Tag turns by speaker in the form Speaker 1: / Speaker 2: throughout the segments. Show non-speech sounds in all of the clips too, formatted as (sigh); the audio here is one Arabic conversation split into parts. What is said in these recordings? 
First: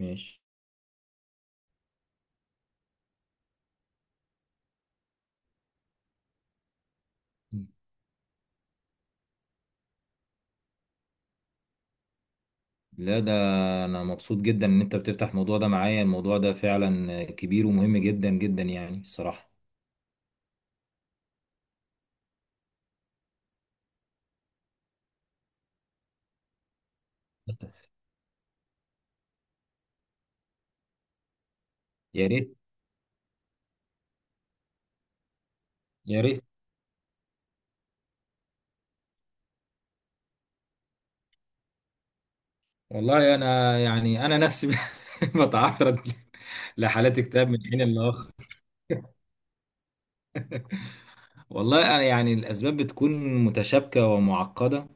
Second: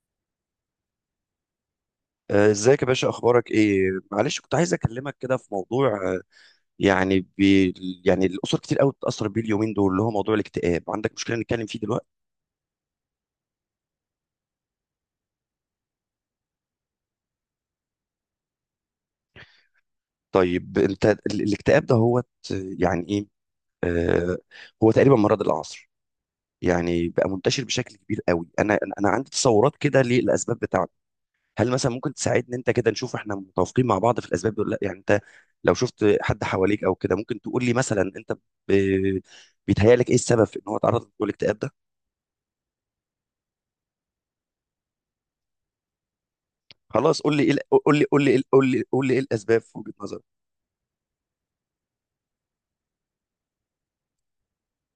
Speaker 1: ماشي.
Speaker 2: ازيك يا باشا، اخبارك ايه؟ معلش، كنت عايز اكلمك كده في موضوع. آه، يعني بي يعني الاسر كتير قوي بتتاثر بيه اليومين دول، اللي هو موضوع الاكتئاب. عندك مشكله نتكلم فيه دلوقتي؟
Speaker 1: لا، ده انا مبسوط جدا ان انت بتفتح الموضوع ده معايا. الموضوع ده فعلا كبير ومهم جدا جدا، يعني الصراحة.
Speaker 2: طيب انت الاكتئاب ده هو يعني ايه؟ آه هو تقريبا مرض العصر، يعني بقى منتشر بشكل كبير قوي. انا انا أنا عندي تصورات كده للاسباب بتاعته. هل مثلا ممكن
Speaker 1: يا
Speaker 2: تساعدني
Speaker 1: ريت.
Speaker 2: انت كده، نشوف احنا متوافقين مع بعض في الاسباب دول ولا لا؟ يعني انت لو شفت
Speaker 1: يا ريت.
Speaker 2: حد حواليك او كده، ممكن تقول لي مثلا انت ب- بيتهيألك ايه السبب في ان هو اتعرض للاكتئاب ده؟
Speaker 1: والله انا يعني انا نفسي (laughs) بتعرض لحالات
Speaker 2: خلاص، قول لي
Speaker 1: اكتئاب
Speaker 2: ايه
Speaker 1: من
Speaker 2: ال-
Speaker 1: حين
Speaker 2: قول لي قول
Speaker 1: لاخر.
Speaker 2: لي قول لي قول لي ايه الاسباب في وجهة نظرك.
Speaker 1: والله انا يعني الاسباب بتكون متشابكه ومعقده.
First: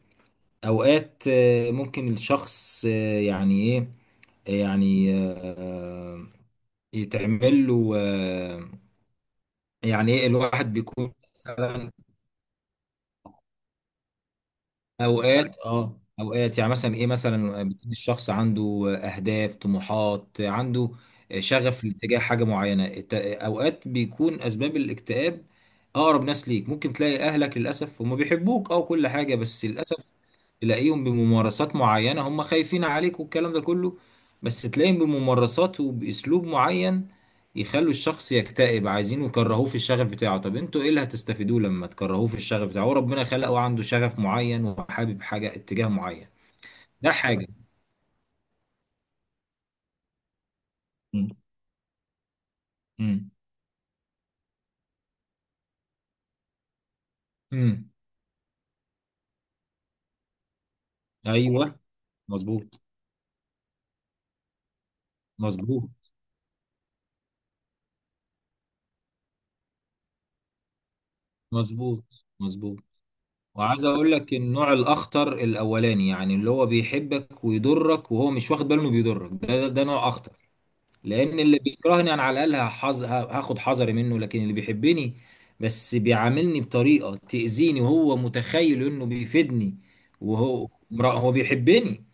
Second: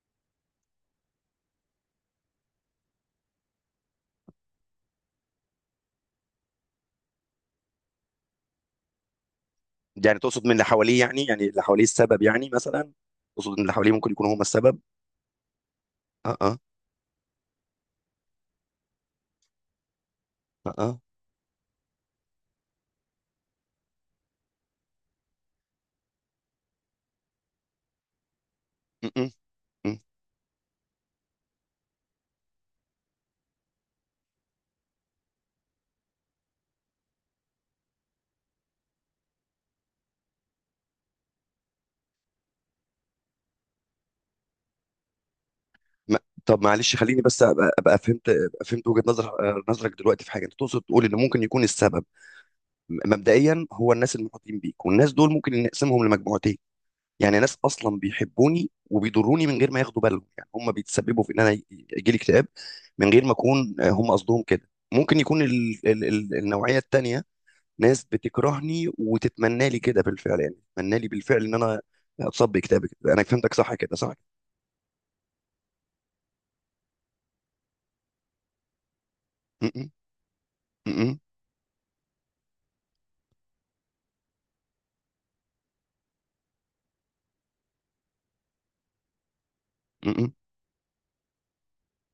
Speaker 1: اوقات ممكن الشخص يعني ايه، يعني يتعمل له، يعني
Speaker 2: يعني
Speaker 1: ايه،
Speaker 2: تقصد من اللي
Speaker 1: الواحد
Speaker 2: حواليه؟
Speaker 1: بيكون
Speaker 2: يعني اللي حواليه
Speaker 1: مثلا
Speaker 2: السبب؟ يعني مثلا تقصد ان اللي حواليه ممكن يكونوا هم السبب.
Speaker 1: اوقات، اه،
Speaker 2: اه اه
Speaker 1: اوقات يعني مثلا ايه، مثلا بيكون الشخص عنده، اهداف طموحات
Speaker 2: اه
Speaker 1: عنده،
Speaker 2: اه
Speaker 1: شغف لاتجاه حاجه معينه. اوقات بيكون اسباب الاكتئاب اقرب ناس ليك. ممكن تلاقي اهلك للاسف هم بيحبوك او
Speaker 2: م-
Speaker 1: كل
Speaker 2: م-
Speaker 1: حاجه، بس
Speaker 2: م.
Speaker 1: للاسف تلاقيهم بممارسات معينة، هم خايفين عليك والكلام ده كله، بس تلاقيهم بممارسات وبأسلوب معين يخلوا الشخص يكتئب. عايزين يكرهوه في الشغف بتاعه، طب انتوا ايه اللي هتستفيدوه لما تكرهوه في الشغف بتاعه؟ هو ربنا خلقه عنده شغف معين وحابب حاجة اتجاه
Speaker 2: ما-
Speaker 1: معين.
Speaker 2: طب معلش،
Speaker 1: ده
Speaker 2: خليني بس
Speaker 1: حاجة.
Speaker 2: ابقى فهمت، ابقى فهمت وجهة نظر نظرك دلوقتي في حاجه. انت تقصد تقول ان
Speaker 1: مم.
Speaker 2: ممكن يكون السبب
Speaker 1: مم.
Speaker 2: مبدئيا هو الناس المحيطين بيك، والناس دول ممكن نقسمهم لمجموعتين. يعني ناس
Speaker 1: مم.
Speaker 2: اصلا بيحبوني وبيضروني من غير ما ياخدوا بالهم، يعني هم بيتسببوا في ان انا
Speaker 1: ايوه.
Speaker 2: يجي لي اكتئاب
Speaker 1: مظبوط.
Speaker 2: من غير ما اكون هم قصدهم كده. ممكن يكون ال
Speaker 1: مظبوط.
Speaker 2: ال ال النوعيه التانيه ناس بتكرهني وتتمنى لي كده بالفعل، يعني تتمنى لي بالفعل ان انا
Speaker 1: مظبوط.
Speaker 2: اتصاب
Speaker 1: مظبوط.
Speaker 2: باكتئاب كده. انا فهمتك صح
Speaker 1: وعايز
Speaker 2: كده، صح
Speaker 1: اقول
Speaker 2: كده.
Speaker 1: لك النوع الاخطر الاولاني، يعني اللي هو بيحبك ويضرك وهو مش واخد باله انه بيضرك، ده
Speaker 2: م-
Speaker 1: ده, ده
Speaker 2: م-
Speaker 1: نوع اخطر،
Speaker 2: م-
Speaker 1: لان اللي بيكرهني انا على الاقل هاخد حذري منه، لكن اللي بيحبني بس بيعاملني بطريقه تاذيني وهو متخيل انه بيفيدني.
Speaker 2: م-
Speaker 1: هو بيحبني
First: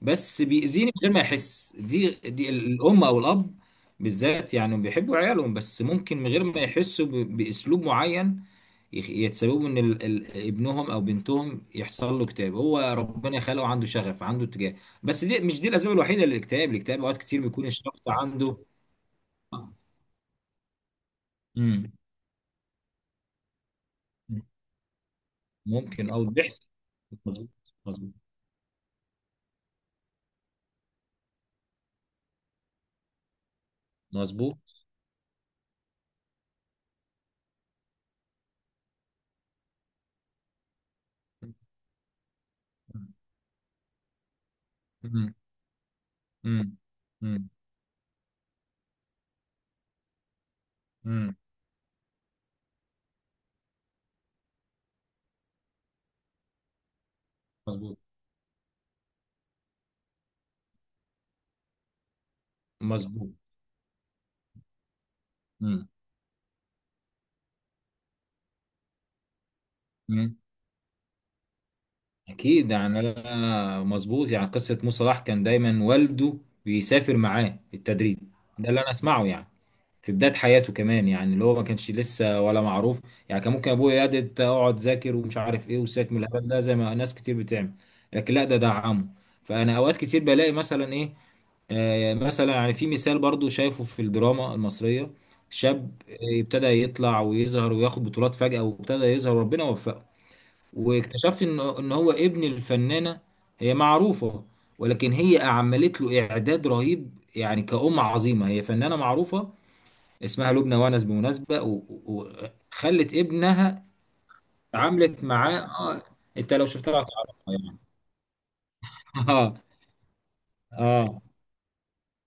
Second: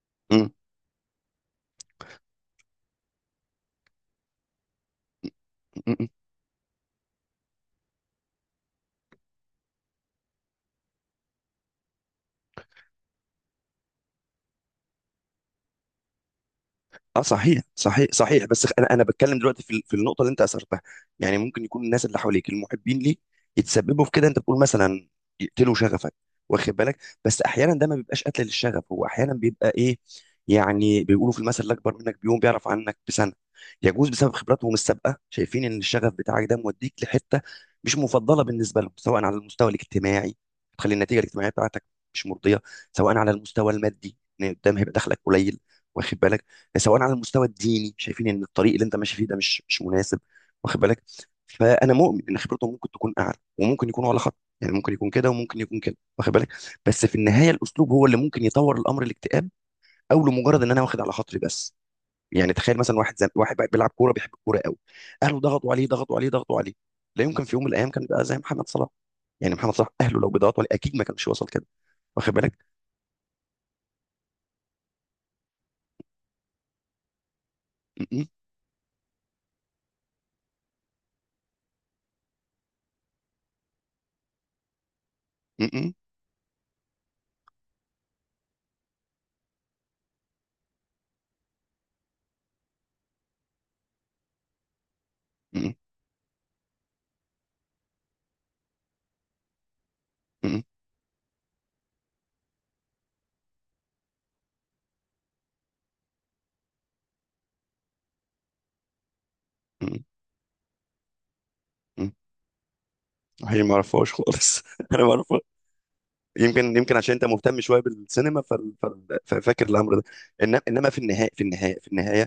Speaker 1: بس
Speaker 2: م-
Speaker 1: بيأذيني من غير ما يحس. دي الام او الاب بالذات يعني بيحبوا عيالهم، بس
Speaker 2: م- م-
Speaker 1: ممكن من غير ما يحسوا ب... باسلوب معين يتسببوا ان ابنهم او بنتهم يحصل له اكتئاب. هو ربنا خلقه عنده شغف، عنده اتجاه. بس دي مش دي الاسباب الوحيده للاكتئاب. الاكتئاب اوقات
Speaker 2: اه،
Speaker 1: كتير
Speaker 2: صحيح
Speaker 1: بيكون الشخص
Speaker 2: صحيح صحيح.
Speaker 1: عنده.
Speaker 2: بس انا بتكلم دلوقتي في النقطه اللي انت اثرتها. يعني ممكن يكون
Speaker 1: امم.
Speaker 2: الناس اللي حواليك المحبين ليك يتسببوا في كده. انت بتقول مثلا يقتلوا
Speaker 1: ممكن،
Speaker 2: شغفك،
Speaker 1: او بيحصل.
Speaker 2: واخد بالك؟ بس
Speaker 1: مظبوط.
Speaker 2: احيانا ده ما
Speaker 1: مظبوط.
Speaker 2: بيبقاش قتل للشغف، هو احيانا بيبقى ايه؟ يعني بيقولوا في المثل: الاكبر منك بيوم بيعرف عنك بسنه. يجوز بسبب
Speaker 1: مظبوط.
Speaker 2: خبراتهم السابقه شايفين ان الشغف بتاعك ده موديك لحته مش مفضله بالنسبه لهم، سواء على المستوى الاجتماعي، تخلي النتيجه الاجتماعيه بتاعتك مش مرضيه، سواء على المستوى المادي ان قدام هيبقى دخلك
Speaker 1: امم.
Speaker 2: قليل، واخد بالك؟
Speaker 1: امم.
Speaker 2: سواء على المستوى
Speaker 1: امم.
Speaker 2: الديني شايفين ان الطريق اللي انت ماشي فيه ده مش مناسب، واخد بالك؟
Speaker 1: امم.
Speaker 2: فانا مؤمن ان خبرتهم ممكن تكون اعلى، وممكن يكونوا على خط، يعني ممكن يكون كده وممكن يكون كده، واخد بالك؟ بس في النهايه الاسلوب
Speaker 1: مظبوط.
Speaker 2: هو اللي ممكن يطور الامر الاكتئاب، او لمجرد ان انا واخد على خاطري بس. يعني تخيل مثلا
Speaker 1: مظبوط.
Speaker 2: واحد بقى بيلعب كوره، بيحب الكوره قوي، اهله ضغطوا عليه
Speaker 1: امم.
Speaker 2: ضغطوا عليه. لا يمكن في يوم من الايام كان بقى زي محمد صلاح. يعني محمد صلاح اهله لو
Speaker 1: امم.
Speaker 2: بيضغطوا عليه اكيد ما كانش وصل كده، واخد
Speaker 1: اكيد
Speaker 2: بالك؟
Speaker 1: يعني انا مظبوط. يعني قصه موسى صلاح كان دايما والده بيسافر معاه
Speaker 2: م-
Speaker 1: التدريب،
Speaker 2: م-
Speaker 1: ده اللي انا اسمعه يعني، في بدايه حياته كمان، يعني اللي هو ما كانش لسه ولا معروف، يعني كان ممكن ابويا يا دي اقعد ذاكر ومش عارف ايه
Speaker 2: م-
Speaker 1: وساك من الهبل ده زي ما ناس كتير بتعمل، لكن لا، ده دعمه. فانا اوقات كتير بلاقي مثلا ايه، مثلا يعني في مثال برضو شايفه في الدراما المصرية،
Speaker 2: م-
Speaker 1: شاب ابتدى يطلع ويظهر وياخد بطولات فجأة وابتدى يظهر وربنا وفقه،
Speaker 2: م-
Speaker 1: واكتشف ان هو ابن الفنانة، هي معروفة، ولكن هي عملت له اعداد رهيب يعني كأم عظيمة، هي فنانة معروفة
Speaker 2: م- م-
Speaker 1: اسمها لبنى وانس بمناسبة
Speaker 2: م-
Speaker 1: وخلت
Speaker 2: هي ما
Speaker 1: ابنها
Speaker 2: اعرفهاش خالص، (laughs) انا ما
Speaker 1: اتعاملت
Speaker 2: اعرفها.
Speaker 1: معاه. اه، انت لو
Speaker 2: يمكن
Speaker 1: شفتها
Speaker 2: عشان انت
Speaker 1: هتعرفها
Speaker 2: مهتم
Speaker 1: يعني.
Speaker 2: شويه بالسينما،
Speaker 1: (laughs) اه.
Speaker 2: ففاكر الامر ده. انما انما في
Speaker 1: اه.
Speaker 2: النهايه، في النهايه،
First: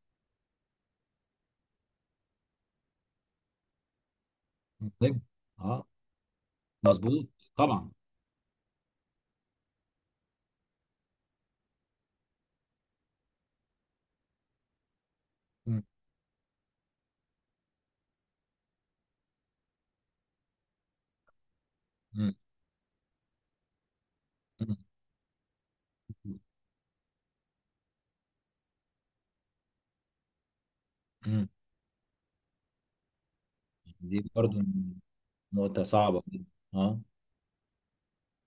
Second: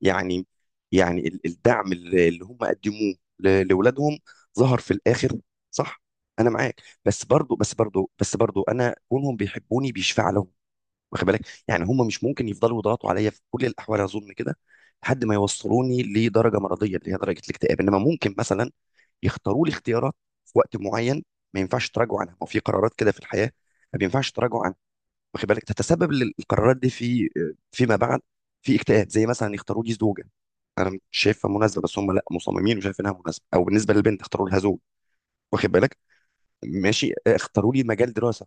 Speaker 2: يعني الدعم اللي هم قدموه لاولادهم ظهر في
Speaker 1: مهم.
Speaker 2: الاخر،
Speaker 1: اه.
Speaker 2: صح؟ انا معاك، بس
Speaker 1: مظبوط.
Speaker 2: برضو
Speaker 1: طبعا.
Speaker 2: انا كونهم بيحبوني بيشفع لهم، واخد بالك؟ يعني هم مش ممكن يفضلوا يضغطوا عليا في كل الاحوال، اظن كده، لحد ما
Speaker 1: مم.
Speaker 2: يوصلوني لدرجه مرضيه اللي هي درجه الاكتئاب. انما ممكن مثلا يختاروا لي اختيارات في وقت معين ما ينفعش تراجعوا عنها، ما هو في قرارات كده في الحياه ما ينفعش تراجعوا عنها،
Speaker 1: مم.
Speaker 2: واخد بالك؟ تتسبب القرارات دي في فيما بعد في اكتئاب. زي مثلا يختاروا لي زوجه انا مش
Speaker 1: مم.
Speaker 2: شايفها مناسبه بس هم لا مصممين وشايف انها مناسبه، او بالنسبه
Speaker 1: دي
Speaker 2: للبنت اختاروا
Speaker 1: برضو
Speaker 2: لها زوج، واخد
Speaker 1: نقطة
Speaker 2: بالك؟
Speaker 1: صعبة. اه،
Speaker 2: ماشي، اختاروا لي مجال دراسه،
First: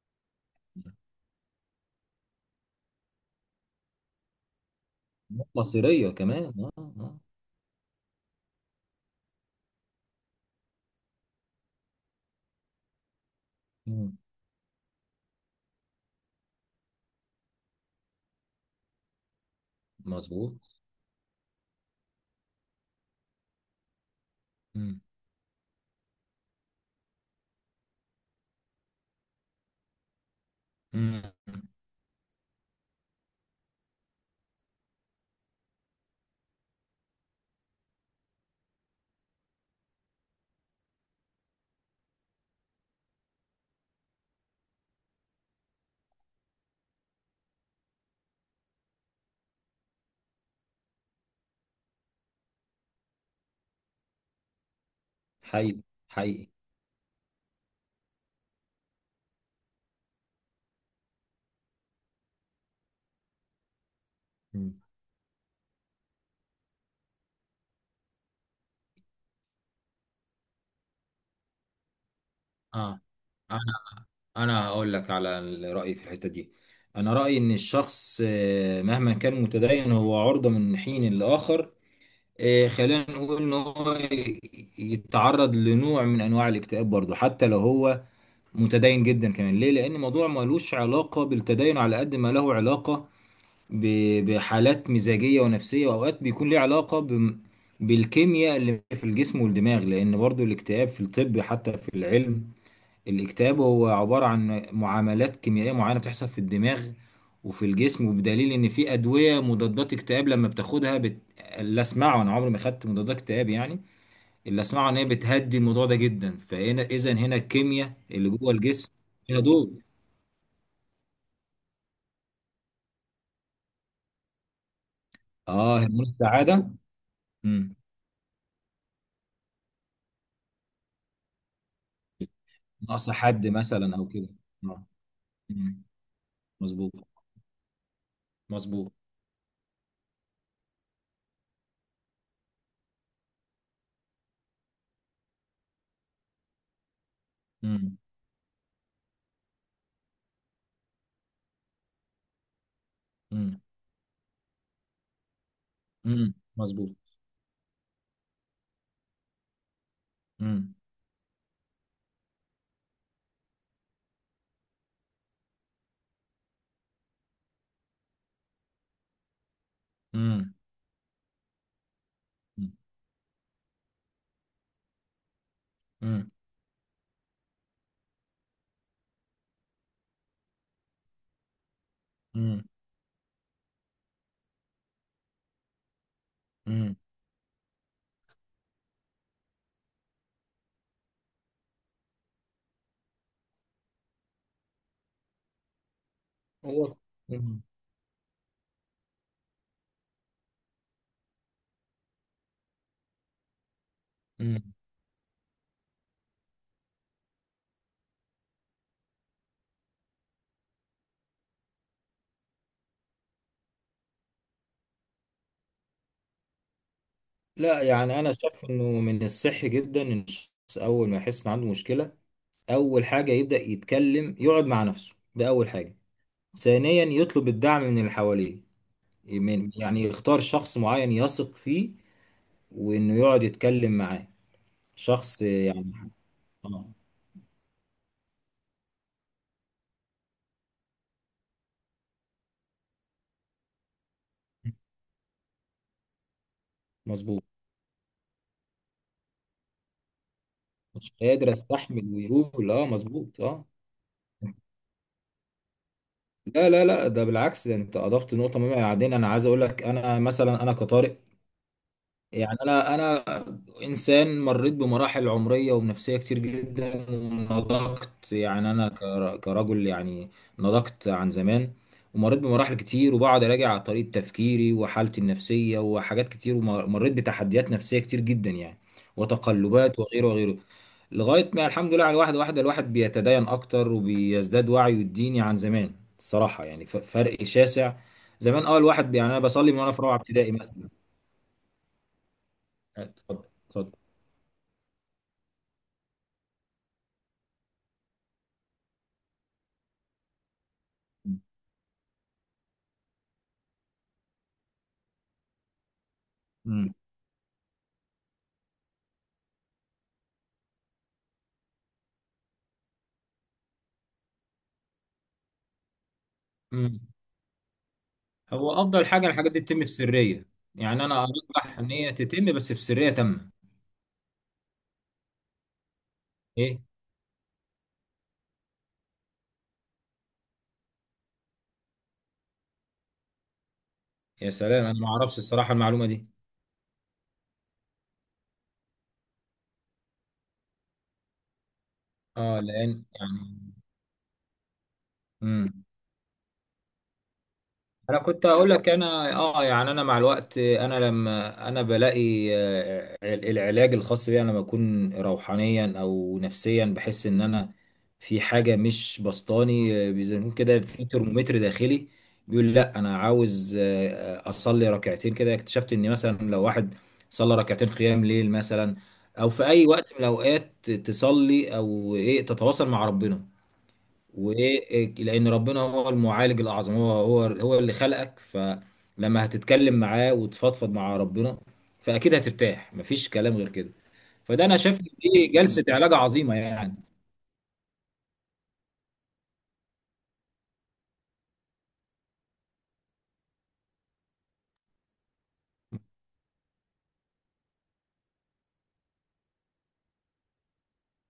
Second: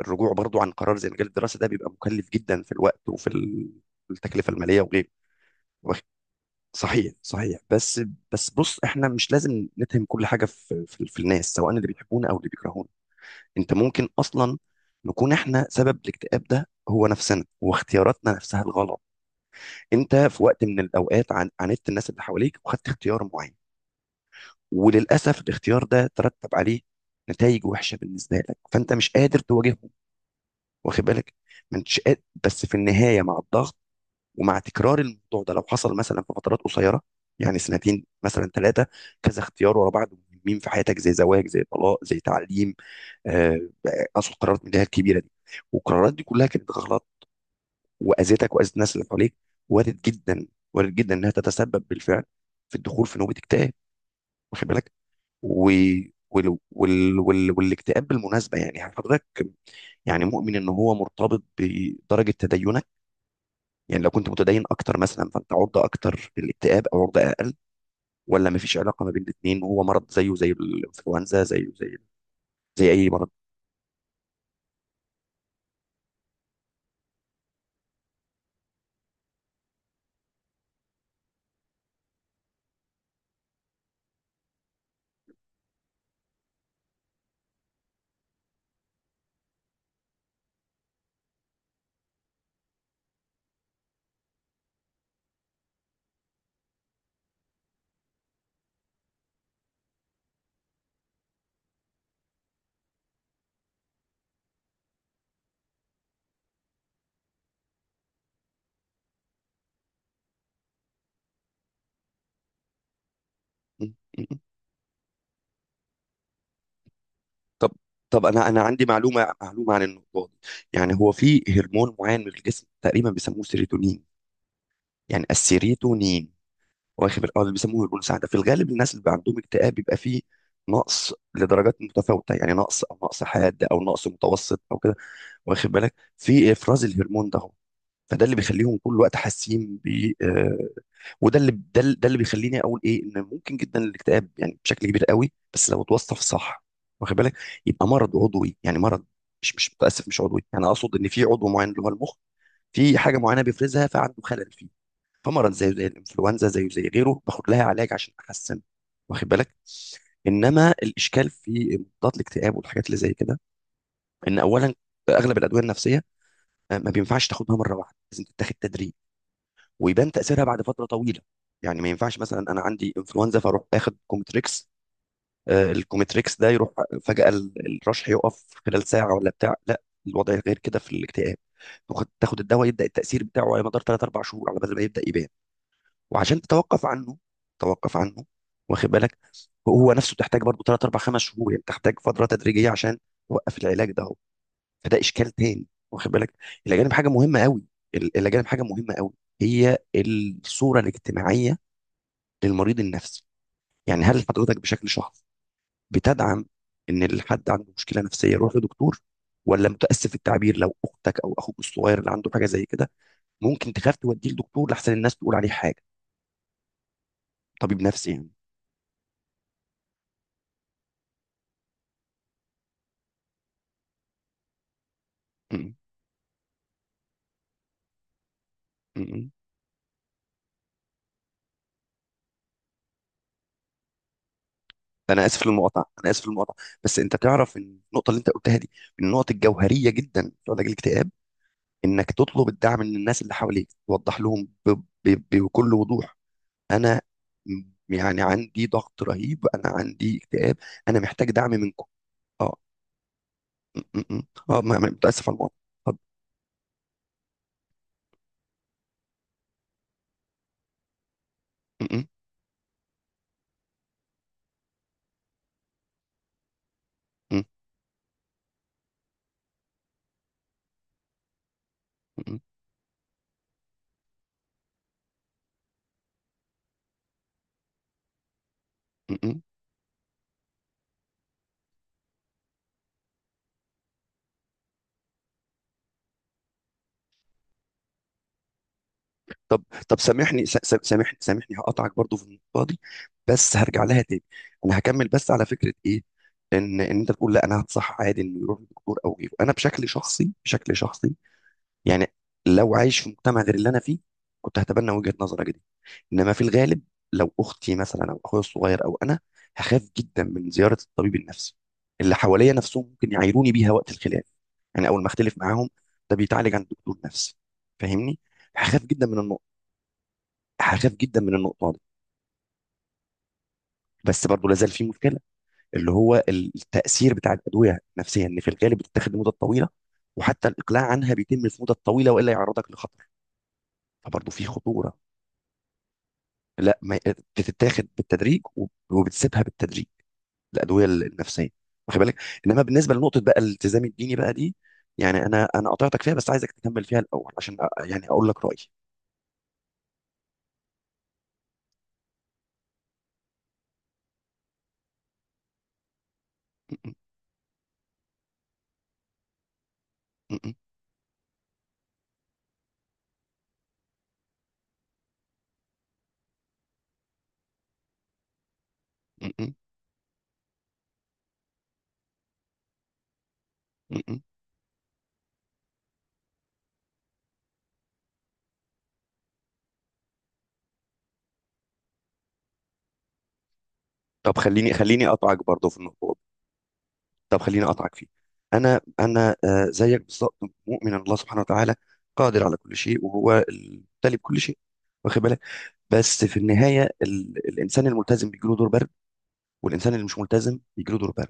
Speaker 2: الرجوع برضو عن قرار زي مجال الدراسه ده بيبقى مكلف جدا في الوقت وفي التكلفه الماليه وغيره.
Speaker 1: مصيرية كمان. اه.
Speaker 2: صحيح
Speaker 1: اه.
Speaker 2: صحيح. بس بص، احنا مش لازم نتهم كل حاجه في الناس سواء اللي بيحبونا او اللي بيكرهونا. انت ممكن
Speaker 1: مم.
Speaker 2: اصلا نكون احنا سبب الاكتئاب ده، هو نفسنا واختياراتنا نفسها الغلط. انت في
Speaker 1: مظبوط.
Speaker 2: وقت من الاوقات عاندت الناس اللي حواليك وخدت اختيار معين،
Speaker 1: مم.
Speaker 2: وللاسف الاختيار ده ترتب عليه نتائج وحشه بالنسبه لك، فانت مش قادر تواجههم، واخد
Speaker 1: مم.
Speaker 2: بالك؟ ما انتش قادر. بس في النهايه مع الضغط ومع تكرار الموضوع ده، لو حصل مثلا في فترات قصيره، يعني سنتين مثلا 3، كذا اختيار ورا بعض مهمين في حياتك زي زواج، زي طلاق، زي تعليم، آه، اصل قرارات من اللي هي الكبيره دي، والقرارات دي كلها كانت غلط واذتك واذت الناس اللي حواليك، وارد جدا، وارد جدا انها تتسبب بالفعل في الدخول في نوبه اكتئاب، واخد بالك؟ و...
Speaker 1: حقيقي. حقيقي.
Speaker 2: وال... وال... وال... والاكتئاب بالمناسبه، يعني حضرتك يعني مؤمن ان هو مرتبط بدرجه تدينك؟ يعني لو كنت متدين
Speaker 1: مم.
Speaker 2: اكتر مثلا، فانت عرضه اكتر للاكتئاب او عرضه اقل، ولا مفيش علاقه ما بين الاثنين، وهو مرض زيه زي الانفلونزا، زيه زي زي
Speaker 1: اه.
Speaker 2: اي مرض؟
Speaker 1: انا انا هقول لك على رأيي في الحتة دي. انا رأيي ان الشخص مهما كان متدين هو عرضة من حين لآخر، خلينا نقول ان هو يتعرض لنوع من انواع الاكتئاب برضه، حتى لو هو متدين جدا كمان. ليه؟ لان الموضوع ملوش علاقه بالتدين على قد ما له علاقه بحالات مزاجيه ونفسيه، واوقات بيكون ليه علاقه بالكيمياء اللي في الجسم والدماغ، لان برضو الاكتئاب في الطب حتى في العلم، الاكتئاب هو عباره عن معاملات كيميائيه معينه بتحصل في الدماغ وفي الجسم، وبدليل ان في ادويه مضادات اكتئاب لما بتاخدها بت... لا اسمعوا، انا عمري ما خدت مضادات اكتئاب يعني،
Speaker 2: م- م.
Speaker 1: اللي اسمعه ان هي بتهدي الموضوع ده جدا، فهنا اذا هنا
Speaker 2: طب
Speaker 1: الكيمياء
Speaker 2: طب
Speaker 1: اللي
Speaker 2: انا
Speaker 1: جوه
Speaker 2: انا عندي
Speaker 1: الجسم
Speaker 2: معلومه،
Speaker 1: ليها دور.
Speaker 2: معلومه عن النقطه دي. يعني هو في هرمون معين من الجسم تقريبا بيسموه سيروتونين، يعني
Speaker 1: اه، هرمون
Speaker 2: السيروتونين،
Speaker 1: السعاده.
Speaker 2: واخد بالك؟ اه، اللي
Speaker 1: امم.
Speaker 2: بيسموه هرمون السعاده. في الغالب الناس اللي بقى عندهم اكتئاب بيبقى فيه نقص لدرجات متفاوته، يعني نقص، او
Speaker 1: ناقص
Speaker 2: نقص
Speaker 1: حد
Speaker 2: حاد، او
Speaker 1: مثلا
Speaker 2: نقص
Speaker 1: او كده.
Speaker 2: متوسط، او
Speaker 1: آه.
Speaker 2: كده، واخد
Speaker 1: مم.
Speaker 2: بالك، في افراز
Speaker 1: مظبوط.
Speaker 2: الهرمون ده. فده اللي بيخليهم
Speaker 1: مظبوط.
Speaker 2: طول الوقت حاسين ب آه، وده ده اللي بيخليني اقول ايه، ان ممكن جدا الاكتئاب يعني بشكل كبير قوي، بس لو اتوصف صح، واخد بالك، يبقى
Speaker 1: امم.
Speaker 2: مرض عضوي. يعني مرض مش متاسف، مش عضوي، يعني اقصد ان في عضو معين اللي هو المخ في حاجه معينه
Speaker 1: امم.
Speaker 2: بيفرزها فعنده خلل فيه. فمرض زيه زي
Speaker 1: امم.
Speaker 2: الانفلونزا، زيه زي
Speaker 1: مظبوط.
Speaker 2: غيره، باخد لها علاج عشان احسن، واخد بالك؟ انما
Speaker 1: امم.
Speaker 2: الاشكال في مضادات الاكتئاب والحاجات اللي زي كده، ان اولا اغلب الادويه النفسيه ما بينفعش تاخدها مره واحده، لازم تتاخد تدريج، ويبان تاثيرها
Speaker 1: امم.
Speaker 2: بعد فتره طويله. يعني ما ينفعش مثلا انا عندي انفلونزا فاروح اخد كومتريكس،
Speaker 1: امم.
Speaker 2: الكومتريكس ده يروح فجاه، الرشح يقف خلال ساعه ولا بتاع؟ لا، الوضع غير كده في الاكتئاب. تاخد
Speaker 1: امم.
Speaker 2: الدواء يبدا التاثير بتاعه على مدار 3 4 شهور على بدل ما يبدا يبان، وعشان تتوقف
Speaker 1: امم.
Speaker 2: عنه توقف عنه، واخد بالك؟ هو نفسه تحتاج برضه 3 4 5 شهور، يعني تحتاج فتره تدريجيه عشان توقف العلاج ده. فده اشكال تاني، واخد بالك. الاجانب
Speaker 1: هو.
Speaker 2: حاجه مهمه
Speaker 1: مم.
Speaker 2: قوي، الاجانب حاجه مهمه قوي، هي الصوره الاجتماعيه للمريض النفسي. يعني هل حضرتك
Speaker 1: مم.
Speaker 2: بشكل شخصي بتدعم ان الحد عنده مشكله نفسيه يروح لدكتور، ولا متاسف التعبير، لو اختك او اخوك الصغير اللي عنده حاجه زي كده، ممكن تخاف توديه لدكتور لحسن الناس تقول عليه حاجه، طبيب
Speaker 1: لا
Speaker 2: نفسي
Speaker 1: يعني
Speaker 2: يعني.
Speaker 1: انا شايف انه من الصحي جدا ان الشخص اول ما يحس ان عنده مشكله اول حاجه يبدا يتكلم، يقعد مع نفسه، ده اول
Speaker 2: م-
Speaker 1: حاجه. ثانيا يطلب الدعم من اللي حواليه،
Speaker 2: م.
Speaker 1: من يعني، يختار شخص معين يثق فيه وانه يقعد يتكلم معاه،
Speaker 2: انا
Speaker 1: شخص
Speaker 2: اسف للمقاطعه،
Speaker 1: يعني. اه.
Speaker 2: بس انت تعرف ان النقطه اللي انت قلتها دي من النقط الجوهريه جدا في علاج الاكتئاب، انك تطلب الدعم من الناس اللي حواليك، توضح لهم بكل وضوح، انا
Speaker 1: مظبوط،
Speaker 2: م- يعني عندي ضغط رهيب، انا عندي اكتئاب، انا
Speaker 1: مش
Speaker 2: محتاج دعم
Speaker 1: قادر
Speaker 2: منكم.
Speaker 1: استحمل
Speaker 2: اه.
Speaker 1: ويقول اه مظبوط اه.
Speaker 2: م. اه متاسف على الموضوع. طب.
Speaker 1: لا لا لا، ده بالعكس، ده انت اضفت نقطه مهمه. بعدين انا عايز اقول لك، انا مثلا انا كطارق،
Speaker 2: م- م-
Speaker 1: يعني انا انسان مريت بمراحل عمريه ونفسيه كتير جدا
Speaker 2: م-
Speaker 1: ونضجت يعني، انا كرجل يعني، نضجت عن زمان،
Speaker 2: م-
Speaker 1: ومريت بمراحل كتير وبقعد اراجع على طريقه تفكيري وحالتي النفسيه وحاجات كتير، ومريت بتحديات نفسيه كتير جدا يعني،
Speaker 2: م.
Speaker 1: وتقلبات وغيره وغيره، لغايه ما الحمد لله على واحده واحده الواحد بيتدين اكتر وبيزداد وعيه الديني عن زمان الصراحه يعني، فرق شاسع زمان. اول واحد يعني انا
Speaker 2: طب
Speaker 1: بصلي من وانا في رابعه
Speaker 2: سامحني،
Speaker 1: ابتدائي مثلا.
Speaker 2: سامحني، هقطعك برضو في النقطه دي،
Speaker 1: اتفضل.
Speaker 2: بس هرجع
Speaker 1: اتفضل.
Speaker 2: لها تاني. انا هكمل بس على فكره ايه، ان انت بتقول لا انا هتصح عادي انه يروح للدكتور او غيره. انا بشكل شخصي، يعني لو عايش في مجتمع غير اللي انا فيه، كنت هتبنى وجهة نظرك دي. انما في الغالب
Speaker 1: مم.
Speaker 2: لو اختي مثلا، او اخويا الصغير، او انا، هخاف جدا من زيارة الطبيب النفسي. اللي حواليا نفسهم ممكن يعايروني بيها وقت الخلاف، يعني اول ما اختلف معاهم: ده بيتعالج عند
Speaker 1: مم.
Speaker 2: دكتور نفسي. فاهمني؟
Speaker 1: هو
Speaker 2: هخاف جدا
Speaker 1: افضل
Speaker 2: من
Speaker 1: حاجه
Speaker 2: النقطة،
Speaker 1: الحاجات دي تتم في سريه.
Speaker 2: هخاف
Speaker 1: يعني
Speaker 2: جدا
Speaker 1: انا
Speaker 2: من النقطة
Speaker 1: ارجح
Speaker 2: دي.
Speaker 1: ان هي تتم بس في سريه تامه.
Speaker 2: بس برضه لازال في مشكلة، اللي هو
Speaker 1: ايه.
Speaker 2: التأثير بتاع الأدوية النفسية، إن في الغالب بتتاخد لمدة طويلة، وحتى الإقلاع عنها بيتم في مدة طويلة، وإلا يعرضك لخطر. فبرضه في
Speaker 1: يا سلام،
Speaker 2: خطورة.
Speaker 1: انا ما اعرفش الصراحه المعلومه دي.
Speaker 2: لا ما بتتاخد بالتدريج، وبتسيبها بالتدريج، الادويه النفسيه، واخد بالك؟
Speaker 1: اه
Speaker 2: انما
Speaker 1: لان
Speaker 2: بالنسبه لنقطه بقى
Speaker 1: يعني.
Speaker 2: الالتزام الديني بقى دي، يعني انا
Speaker 1: مم.
Speaker 2: قطعتك فيها، بس عايزك تكمل فيها الاول عشان يعني
Speaker 1: انا
Speaker 2: اقول
Speaker 1: كنت
Speaker 2: لك رايي.
Speaker 1: اقول لك، انا اه يعني انا مع الوقت انا لما انا بلاقي العلاج الخاص بي، انا لما اكون روحانيا او نفسيا
Speaker 2: م-
Speaker 1: بحس ان انا في حاجه مش بسطاني، زي
Speaker 2: م-
Speaker 1: ما يكون
Speaker 2: م-
Speaker 1: كده في ترمومتر داخلي بيقول لا انا عاوز اصلي ركعتين كده. اكتشفت ان مثلا لو واحد صلى ركعتين قيام ليل مثلا
Speaker 2: م-
Speaker 1: او
Speaker 2: م-
Speaker 1: في اي وقت من الاوقات تصلي او ايه تتواصل مع ربنا،
Speaker 2: م.
Speaker 1: ولان ربنا هو المعالج الاعظم، هو اللي خلقك، فلما هتتكلم معاه وتفضفض مع ربنا فاكيد هترتاح، مفيش كلام غير كده.
Speaker 2: طب
Speaker 1: فده
Speaker 2: خليني
Speaker 1: انا شايف إن
Speaker 2: اقطعك
Speaker 1: دي
Speaker 2: برضه في
Speaker 1: جلسة
Speaker 2: النقطه
Speaker 1: علاج
Speaker 2: دي.
Speaker 1: عظيمة يعني.
Speaker 2: طب خليني اقطعك فيه. انا زيك بالظبط مؤمن ان الله سبحانه وتعالى قادر على كل شيء وهو المبتلي بكل شيء، واخد بالك؟ بس في النهايه الانسان الملتزم بيجيله دور برد، والانسان اللي مش ملتزم بيجيله دور برد.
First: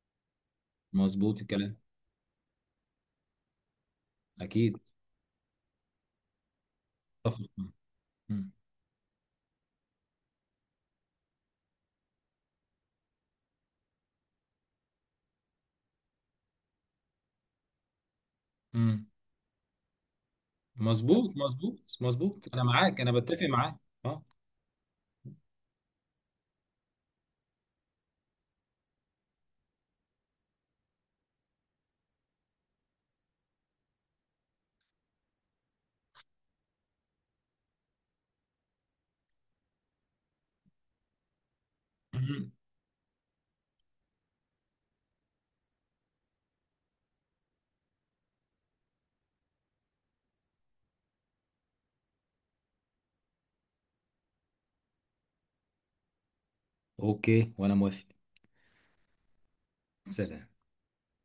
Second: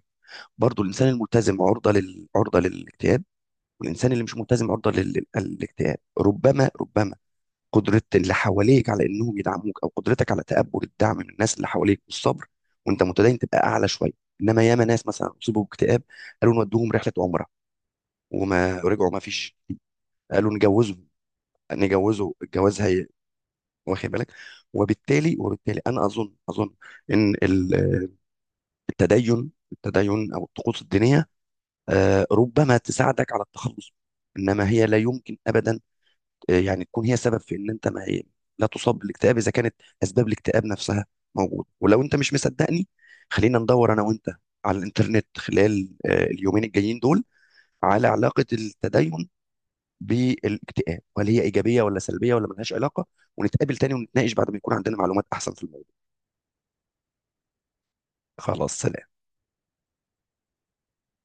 Speaker 2: برضو الانسان
Speaker 1: مظبوط
Speaker 2: الملتزم
Speaker 1: الكلام.
Speaker 2: عرضه للاكتئاب، والانسان اللي مش ملتزم
Speaker 1: اكيد.
Speaker 2: للاكتئاب، ربما
Speaker 1: أتفق معاك.
Speaker 2: قدرة اللي
Speaker 1: مم.
Speaker 2: حواليك على انهم يدعموك، او قدرتك على تقبل الدعم من الناس اللي حواليك والصبر وانت متدين تبقى اعلى شويه. انما ياما ناس مثلا اصيبوا باكتئاب، قالوا نودوهم رحله عمره، وما
Speaker 1: مم.
Speaker 2: ورجعوا ما فيش. قالوا نجوزهم،
Speaker 1: مظبوط مظبوط
Speaker 2: نجوزه
Speaker 1: مظبوط، انا
Speaker 2: الجواز
Speaker 1: معاك،
Speaker 2: هي،
Speaker 1: انا بتفق معاك.
Speaker 2: واخد
Speaker 1: اه.
Speaker 2: بالك؟ وبالتالي انا اظن، ان التدين، التدين او الطقوس الدينيه، ربما تساعدك على التخلص منه، انما هي لا يمكن ابدا، يعني تكون هي سبب في ان انت ما لا تصاب بالاكتئاب اذا كانت اسباب الاكتئاب نفسها موجوده. ولو انت مش
Speaker 1: مم.
Speaker 2: مصدقني، خلينا ندور انا وانت على الانترنت خلال اليومين الجايين دول على علاقه التدين بالاكتئاب، وهل هي ايجابيه ولا سلبيه ولا ملهاش علاقه، ونتقابل تاني ونتناقش بعد ما يكون عندنا معلومات احسن في الموضوع.
Speaker 1: اوكي، وانا موافق.
Speaker 2: خلاص، سلام.
Speaker 1: سلام.